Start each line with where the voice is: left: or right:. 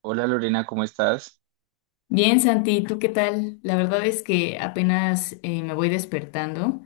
right: Hola Lorena, ¿cómo estás?
left: Bien, Santi, ¿tú qué tal? La verdad es que apenas me voy despertando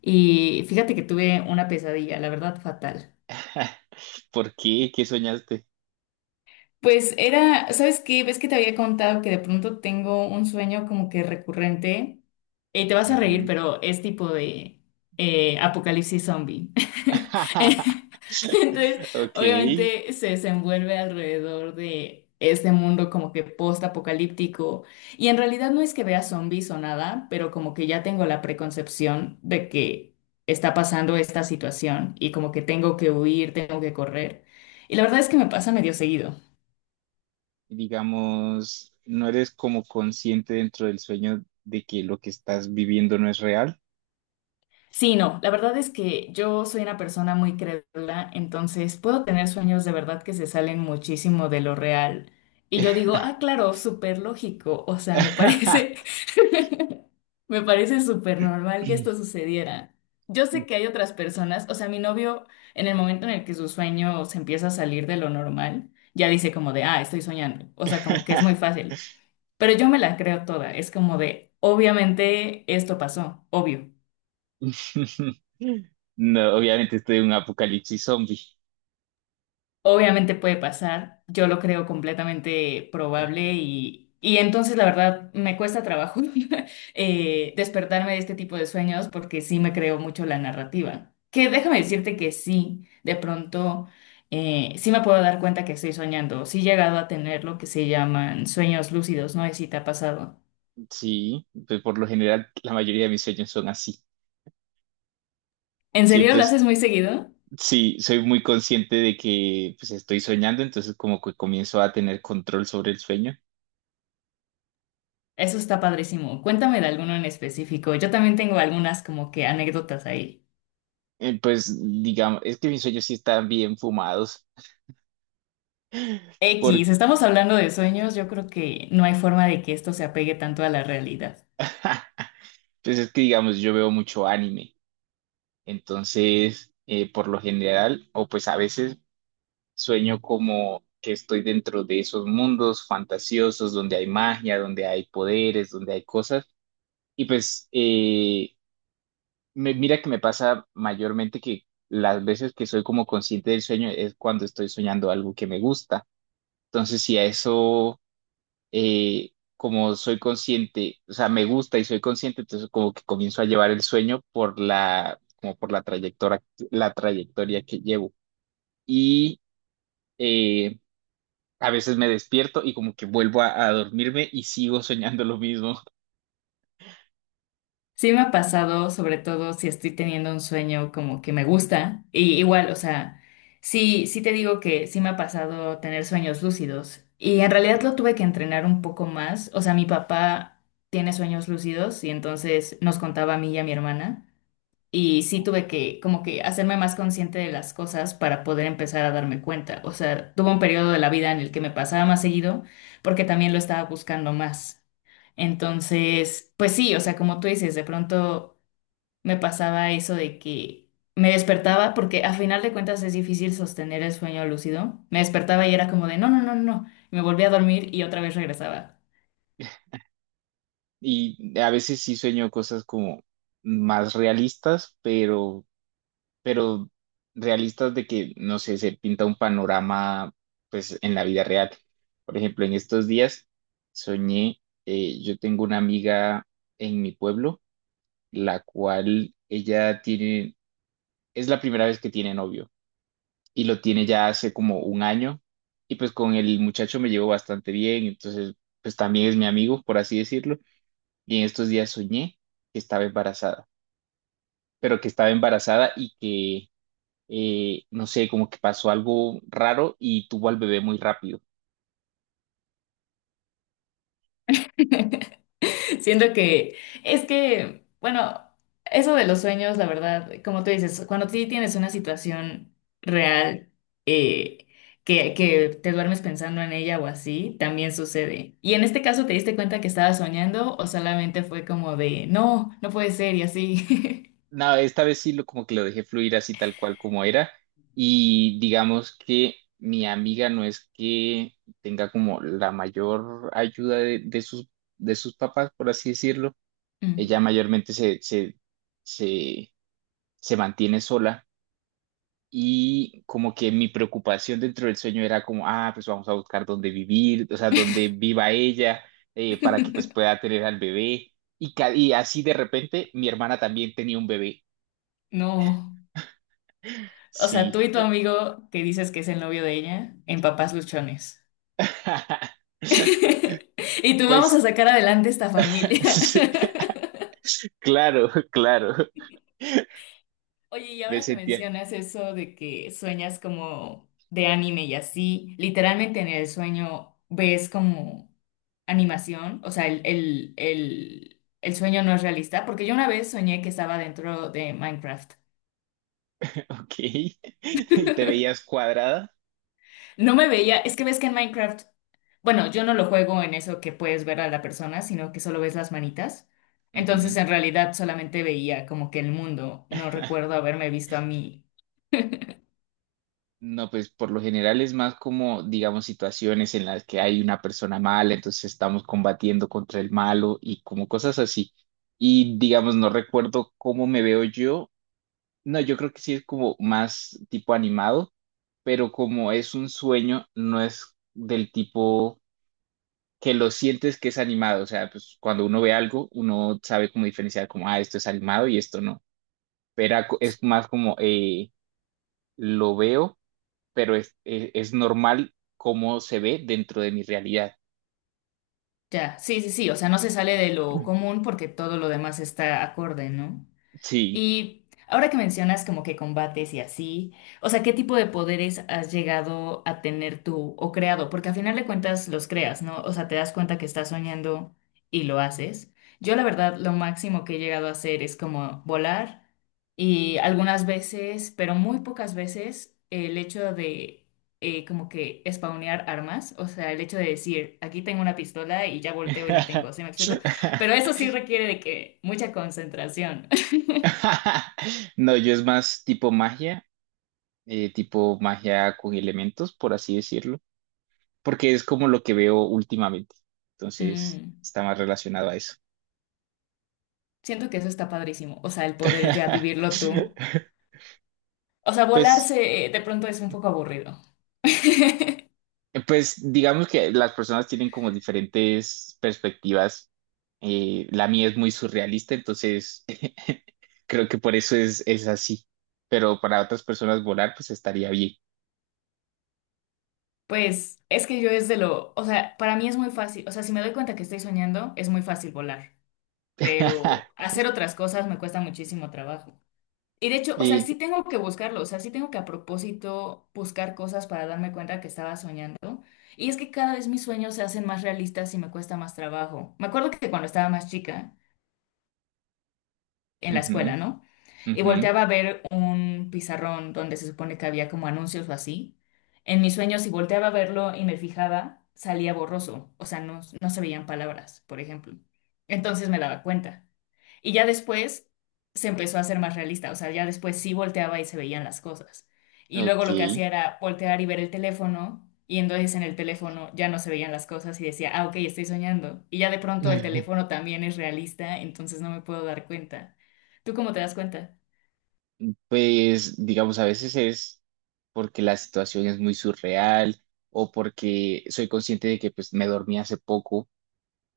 left: y fíjate que tuve una pesadilla, la verdad fatal.
right: ¿Por qué? ¿Qué soñaste?
left: Pues era, ¿sabes qué? ¿Ves que te había contado que de pronto tengo un sueño como que recurrente? Te vas a reír,
right: Ujú.
left: pero es tipo de apocalipsis zombie. Entonces,
right: Ok,
left: obviamente se desenvuelve alrededor de este mundo como que post-apocalíptico. Y en realidad no es que vea zombies o nada, pero como que ya tengo la preconcepción de que está pasando esta situación y como que tengo que huir, tengo que correr. Y la verdad es que me pasa medio seguido.
right: digamos, no eres como consciente dentro del sueño de que lo que estás viviendo no es real.
left: Sí, no, la verdad es que yo soy una persona muy crédula, entonces puedo tener sueños de verdad que se salen muchísimo de lo real. Y yo digo, ah, claro, súper lógico, o sea, me parece, me parece súper normal que esto sucediera. Yo sé que hay otras personas, o sea, mi novio, en el momento en el que su sueño se empieza a salir de lo normal, ya dice como de, ah, estoy soñando, o sea, como que es muy fácil. Pero yo me la creo toda, es como de, obviamente esto pasó, obvio.
right: No, obviamente estoy en un apocalipsis zombie.
left: Obviamente puede pasar, yo lo creo completamente probable y entonces la verdad me cuesta trabajo despertarme de este tipo de sueños porque sí me creo mucho la narrativa. Que déjame decirte que sí, de pronto sí me puedo dar cuenta que estoy soñando, sí he llegado a tener lo que se llaman sueños lúcidos, no sé si te ha pasado.
right: Sí, pues por lo general la mayoría de mis sueños son así.
left: ¿En serio
right: Siempre
left: lo haces
right: es...
left: muy seguido?
right: Sí, soy muy consciente de que pues estoy soñando, entonces como que comienzo a tener control sobre el sueño.
left: Eso está padrísimo. Cuéntame de alguno en específico. Yo también tengo algunas como que anécdotas ahí.
right: Pues digamos, es que mis sueños sí están bien fumados, porque
left: X, estamos hablando de sueños, yo creo que no hay forma de que esto se apegue tanto a la realidad.
right: pues es que digamos, yo veo mucho anime, entonces por lo general, o pues a veces sueño como que estoy dentro de esos mundos fantasiosos donde hay magia, donde hay poderes, donde hay cosas, y pues mira que me pasa mayormente que las veces que soy como consciente del sueño es cuando estoy soñando algo que me gusta. Entonces, si a eso, como soy consciente, o sea, me gusta y soy consciente, entonces como que comienzo a llevar el sueño por la, como por la trayectoria que llevo. Y eh, a veces me despierto y como que vuelvo a dormirme y sigo soñando lo mismo.
left: Sí me ha pasado, sobre todo si estoy teniendo un sueño como que me gusta, y igual, o sea, sí, sí te digo que sí me ha pasado tener sueños lúcidos, y en realidad lo tuve que entrenar un poco más, o sea, mi papá tiene sueños lúcidos y entonces nos contaba a mí y a mi hermana. Y sí tuve que como que hacerme más consciente de las cosas para poder empezar a darme cuenta. O sea, tuve un periodo de la vida en el que me pasaba más seguido porque también lo estaba buscando más. Entonces, pues sí, o sea, como tú dices, de pronto me pasaba eso de que me despertaba porque a final de cuentas es difícil sostener el sueño lúcido. Me despertaba y era como de no, no, no, no. no". Y me volvía a dormir y otra vez regresaba.
right: Y a veces sí sueño cosas como más realistas, pero realistas de que, no sé, se pinta un panorama, pues, en la vida real. Por ejemplo, en estos días soñé, yo tengo una amiga en mi pueblo, la cual ella tiene, es la primera vez que tiene novio y lo tiene ya hace como un año y pues con el muchacho me llevo bastante bien, entonces, pues también es mi amigo, por así decirlo, y en estos días soñé que estaba embarazada, pero que estaba embarazada y no sé, como que pasó algo raro y tuvo al bebé muy rápido.
left: Siento que es que, bueno, eso de los sueños, la verdad, como tú dices, cuando sí tienes una situación real eh, que te duermes pensando en ella o así, también sucede. Y en este caso, ¿te diste cuenta que estabas soñando o solamente fue como de, no, no puede ser y así?
right: Nada, esta vez sí lo, como que lo dejé fluir así tal cual como era y digamos que mi amiga no es que tenga como la mayor ayuda de sus papás, por así decirlo.
left: Mm.
right: Ella mayormente se, se mantiene sola. Y como que mi preocupación dentro del sueño era como, ah, pues vamos a buscar dónde vivir, o sea, dónde viva ella, para que pues pueda tener al bebé. Y, y así de repente mi hermana también tenía un bebé.
left: No. O sea, tú
right: Sí.
left: y tu amigo que dices que es el novio de ella, en Papás Luchones. Y tú vamos a
right: Pues,
left: sacar adelante esta familia.
right: sí. Claro, claro.
left: Oye, y
right: Me
left: ahora que
right: sentía,
left: mencionas eso de que sueñas como de anime y así, literalmente en el sueño ves como animación, o sea, el sueño no es realista, porque yo una vez soñé que estaba dentro de Minecraft.
right: ok. Y te veías cuadrada.
left: No me veía, es que ves que en Minecraft, bueno, yo no lo juego en eso que puedes ver a la persona, sino que solo ves las manitas. Entonces,
right: Ujú.
left: en realidad solamente veía como que el mundo, no recuerdo haberme visto a mí.
right: No, pues por lo general es más como, digamos, situaciones en las que hay una persona mala, entonces estamos combatiendo contra el malo y como cosas así. Y digamos, no recuerdo cómo me veo yo. No, yo creo que sí es como más tipo animado, pero como es un sueño, no es del tipo que lo sientes que es animado. O sea, pues cuando uno ve algo, uno sabe cómo diferenciar como, ah, esto es animado y esto no. Pero es más como, lo veo pero es normal cómo se ve dentro de mi realidad.
left: Ya, sí, sí, sí, o sea, no se sale de lo común porque todo lo demás está acorde, ¿no?
right: Sí.
left: Y ahora que mencionas como que combates y así, o sea, ¿qué tipo de poderes has llegado a tener tú o creado? Porque al final de cuentas los creas, ¿no? O sea, te das cuenta que estás soñando y lo haces. Yo la verdad lo máximo que he llegado a hacer es como volar y algunas veces, pero muy pocas veces, el hecho de como que spawnear armas, o sea, el hecho de decir, aquí tengo una pistola y ya volteo y la tengo, ¿sí me explico? Pero eso sí requiere de que mucha concentración.
right: No, yo es más tipo magia con elementos, por así decirlo, porque es como lo que veo últimamente. Entonces,
left: Mm.
right: está más relacionado a eso.
left: Siento que eso está padrísimo. O sea, el poder ya vivirlo tú. O sea,
right: Pues...
left: volarse de pronto es un poco aburrido.
right: Pues digamos que las personas tienen como diferentes perspectivas. La mía es muy surrealista, entonces creo que por eso es así. Pero para otras personas volar, pues estaría bien.
left: Pues es que yo es de lo, o sea, para mí es muy fácil, o sea, si me doy cuenta que estoy soñando, es muy fácil volar, pero hacer otras cosas me cuesta muchísimo trabajo. Y de hecho, o sea,
right: Y,
left: sí tengo que buscarlo, o sea, sí tengo que a propósito buscar cosas para darme cuenta que estaba soñando. Y es que cada vez mis sueños se hacen más realistas y me cuesta más trabajo. Me acuerdo que cuando estaba más chica, en la
right: ujú,
left: escuela, ¿no? Y
right: ujú,
left: volteaba a ver un pizarrón donde se supone que había como anuncios o así. En mis sueños, si volteaba a verlo y me fijaba, salía borroso, o sea, no, no se veían palabras, por ejemplo. Entonces me daba cuenta. Y ya después se empezó a hacer más realista, o sea, ya después sí volteaba y se veían las cosas. Y luego
right: ok.
left: lo que hacía era voltear y ver el teléfono, y entonces en el teléfono ya no se veían las cosas y decía, ah, ok, estoy soñando. Y ya de pronto el teléfono también es realista, entonces no me puedo dar cuenta. ¿Tú cómo te das cuenta?
right: Pues digamos, a veces es porque la situación es muy surreal o porque soy consciente de que pues me dormí hace poco,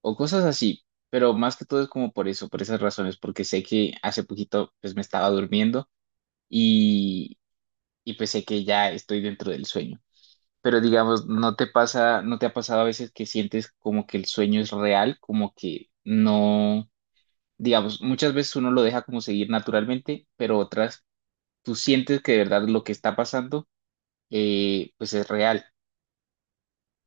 right: o cosas así, pero más que todo es como por eso, por esas razones, porque sé que hace poquito pues me estaba durmiendo y, y pues sé que ya estoy dentro del sueño. Pero digamos, ¿no te pasa, no te ha pasado a veces que sientes como que el sueño es real, como que no, digamos, muchas veces uno lo deja como seguir naturalmente, pero otras tú sientes que de verdad lo que está pasando pues es real?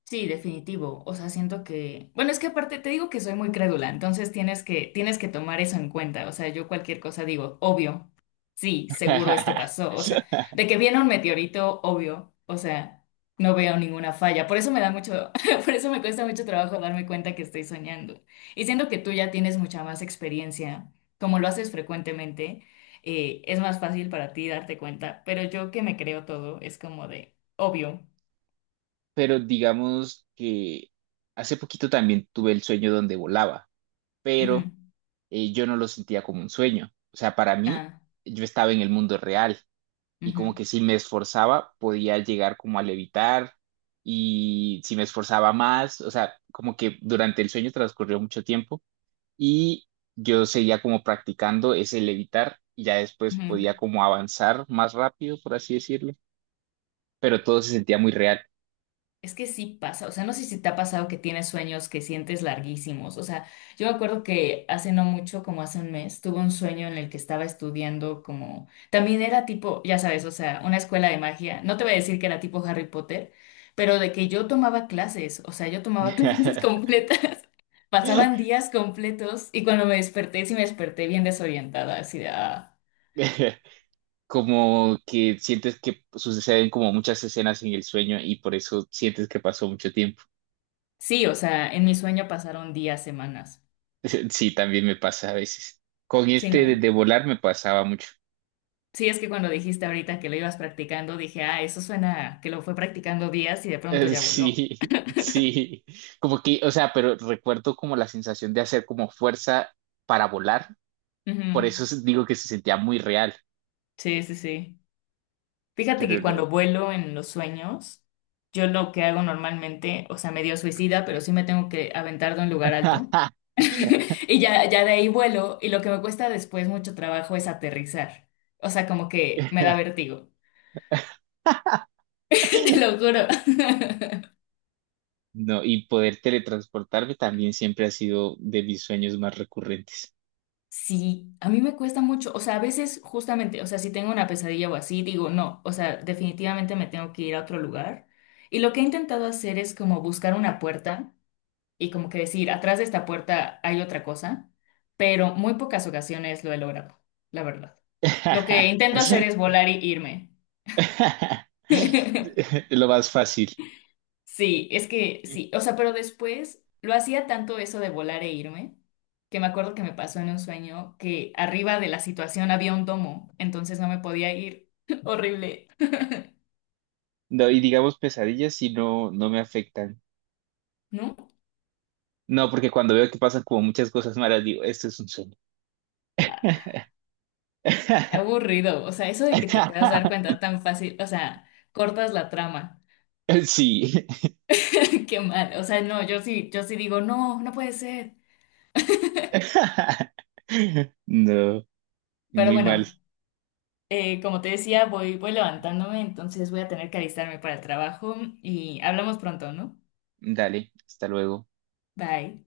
left: Sí, definitivo. O sea, siento que, bueno, es que aparte te digo que soy muy crédula, entonces tienes que tomar eso en cuenta. O sea, yo cualquier cosa digo, obvio, sí, seguro esto pasó. O sea, de que viene un meteorito, obvio. O sea, no veo ninguna falla. Por eso me da mucho, por eso me cuesta mucho trabajo darme cuenta que estoy soñando. Y siento que tú ya tienes mucha más experiencia, como lo haces frecuentemente, es más fácil para ti darte cuenta. Pero yo que me creo todo, es como de, obvio.
right: Pero digamos que hace poquito también tuve el sueño donde volaba,
left: Ujú.
right: pero yo no lo sentía como un sueño. O sea, para mí,
left: Ah.
right: yo estaba en el mundo real y
left: Ujú,
right: como que si me esforzaba, podía llegar como a levitar, y si me esforzaba más, o sea, como que durante el sueño transcurrió mucho tiempo y yo seguía como practicando ese levitar y ya después podía
left: ujú.
right: como avanzar más rápido, por así decirlo, pero todo se sentía muy real.
left: Es que sí pasa, o sea, no sé si te ha pasado que tienes sueños que sientes larguísimos, o sea, yo me acuerdo que hace no mucho, como hace un mes, tuve un sueño en el que estaba estudiando como, también era tipo, ya sabes, o sea, una escuela de magia, no te voy a decir que era tipo Harry Potter, pero de que yo tomaba clases, o sea, yo tomaba clases completas, pasaban días completos y cuando me desperté, sí me desperté bien desorientada, así de, ah.
right: Como que sientes que suceden como muchas escenas en el sueño y por eso sientes que pasó mucho tiempo.
left: Sí, o sea, en mi sueño pasaron días, semanas,
right: Sí, también me pasa a veces. Con
left: sí,
right: este
left: ¿no?
right: de volar me pasaba mucho.
left: Sí, es que cuando dijiste ahorita que lo ibas practicando, dije, ah, eso suena que lo fue practicando días y de pronto ya voló.
right: Sí, sí. Como que, o sea, pero recuerdo como la sensación de hacer como fuerza para volar.
left: Ujú.
right: Por eso digo que se sentía muy real,
left: Sí, sí, sí. Fíjate
right: pero
left: que
right: no.
left: cuando vuelo en los sueños, yo lo que hago normalmente, o sea, medio suicida, pero sí me tengo que aventar de un lugar alto. Y ya de ahí vuelo y lo que me cuesta después mucho trabajo es aterrizar. O sea, como que me da vértigo. Te lo juro.
right: No, y poder teletransportarme también siempre ha sido de mis sueños más recurrentes.
left: Sí, a mí me cuesta mucho, o sea, a veces justamente, o sea, si tengo una pesadilla o así, digo, no, o sea, definitivamente me tengo que ir a otro lugar. Y lo que he intentado hacer es como buscar una puerta y como que decir, atrás de esta puerta hay otra cosa, pero muy pocas ocasiones lo he logrado, la verdad. Lo que intento hacer es volar y irme.
right: Lo más fácil.
left: Sí, es que sí, o sea, pero después lo hacía tanto eso de volar e irme, que me acuerdo que me pasó en un sueño que arriba de la situación había un domo, entonces no me podía ir. Horrible,
right: No, y digamos pesadillas si no, no me afectan.
left: ¿no?
right: No, porque cuando veo que pasan como muchas cosas malas, digo, esto es un sueño.
left: Ah, qué aburrido, o sea, eso de que te puedas dar cuenta tan fácil, o sea, cortas la trama,
right: Sí.
left: qué mal, o sea, no, yo sí, yo sí digo, no, no puede ser.
right: No,
left: Pero
right: muy mal.
left: bueno, como te decía, voy levantándome, entonces voy a tener que alistarme para el trabajo y hablamos pronto, ¿no?
right: Dale, hasta luego.
left: Bye.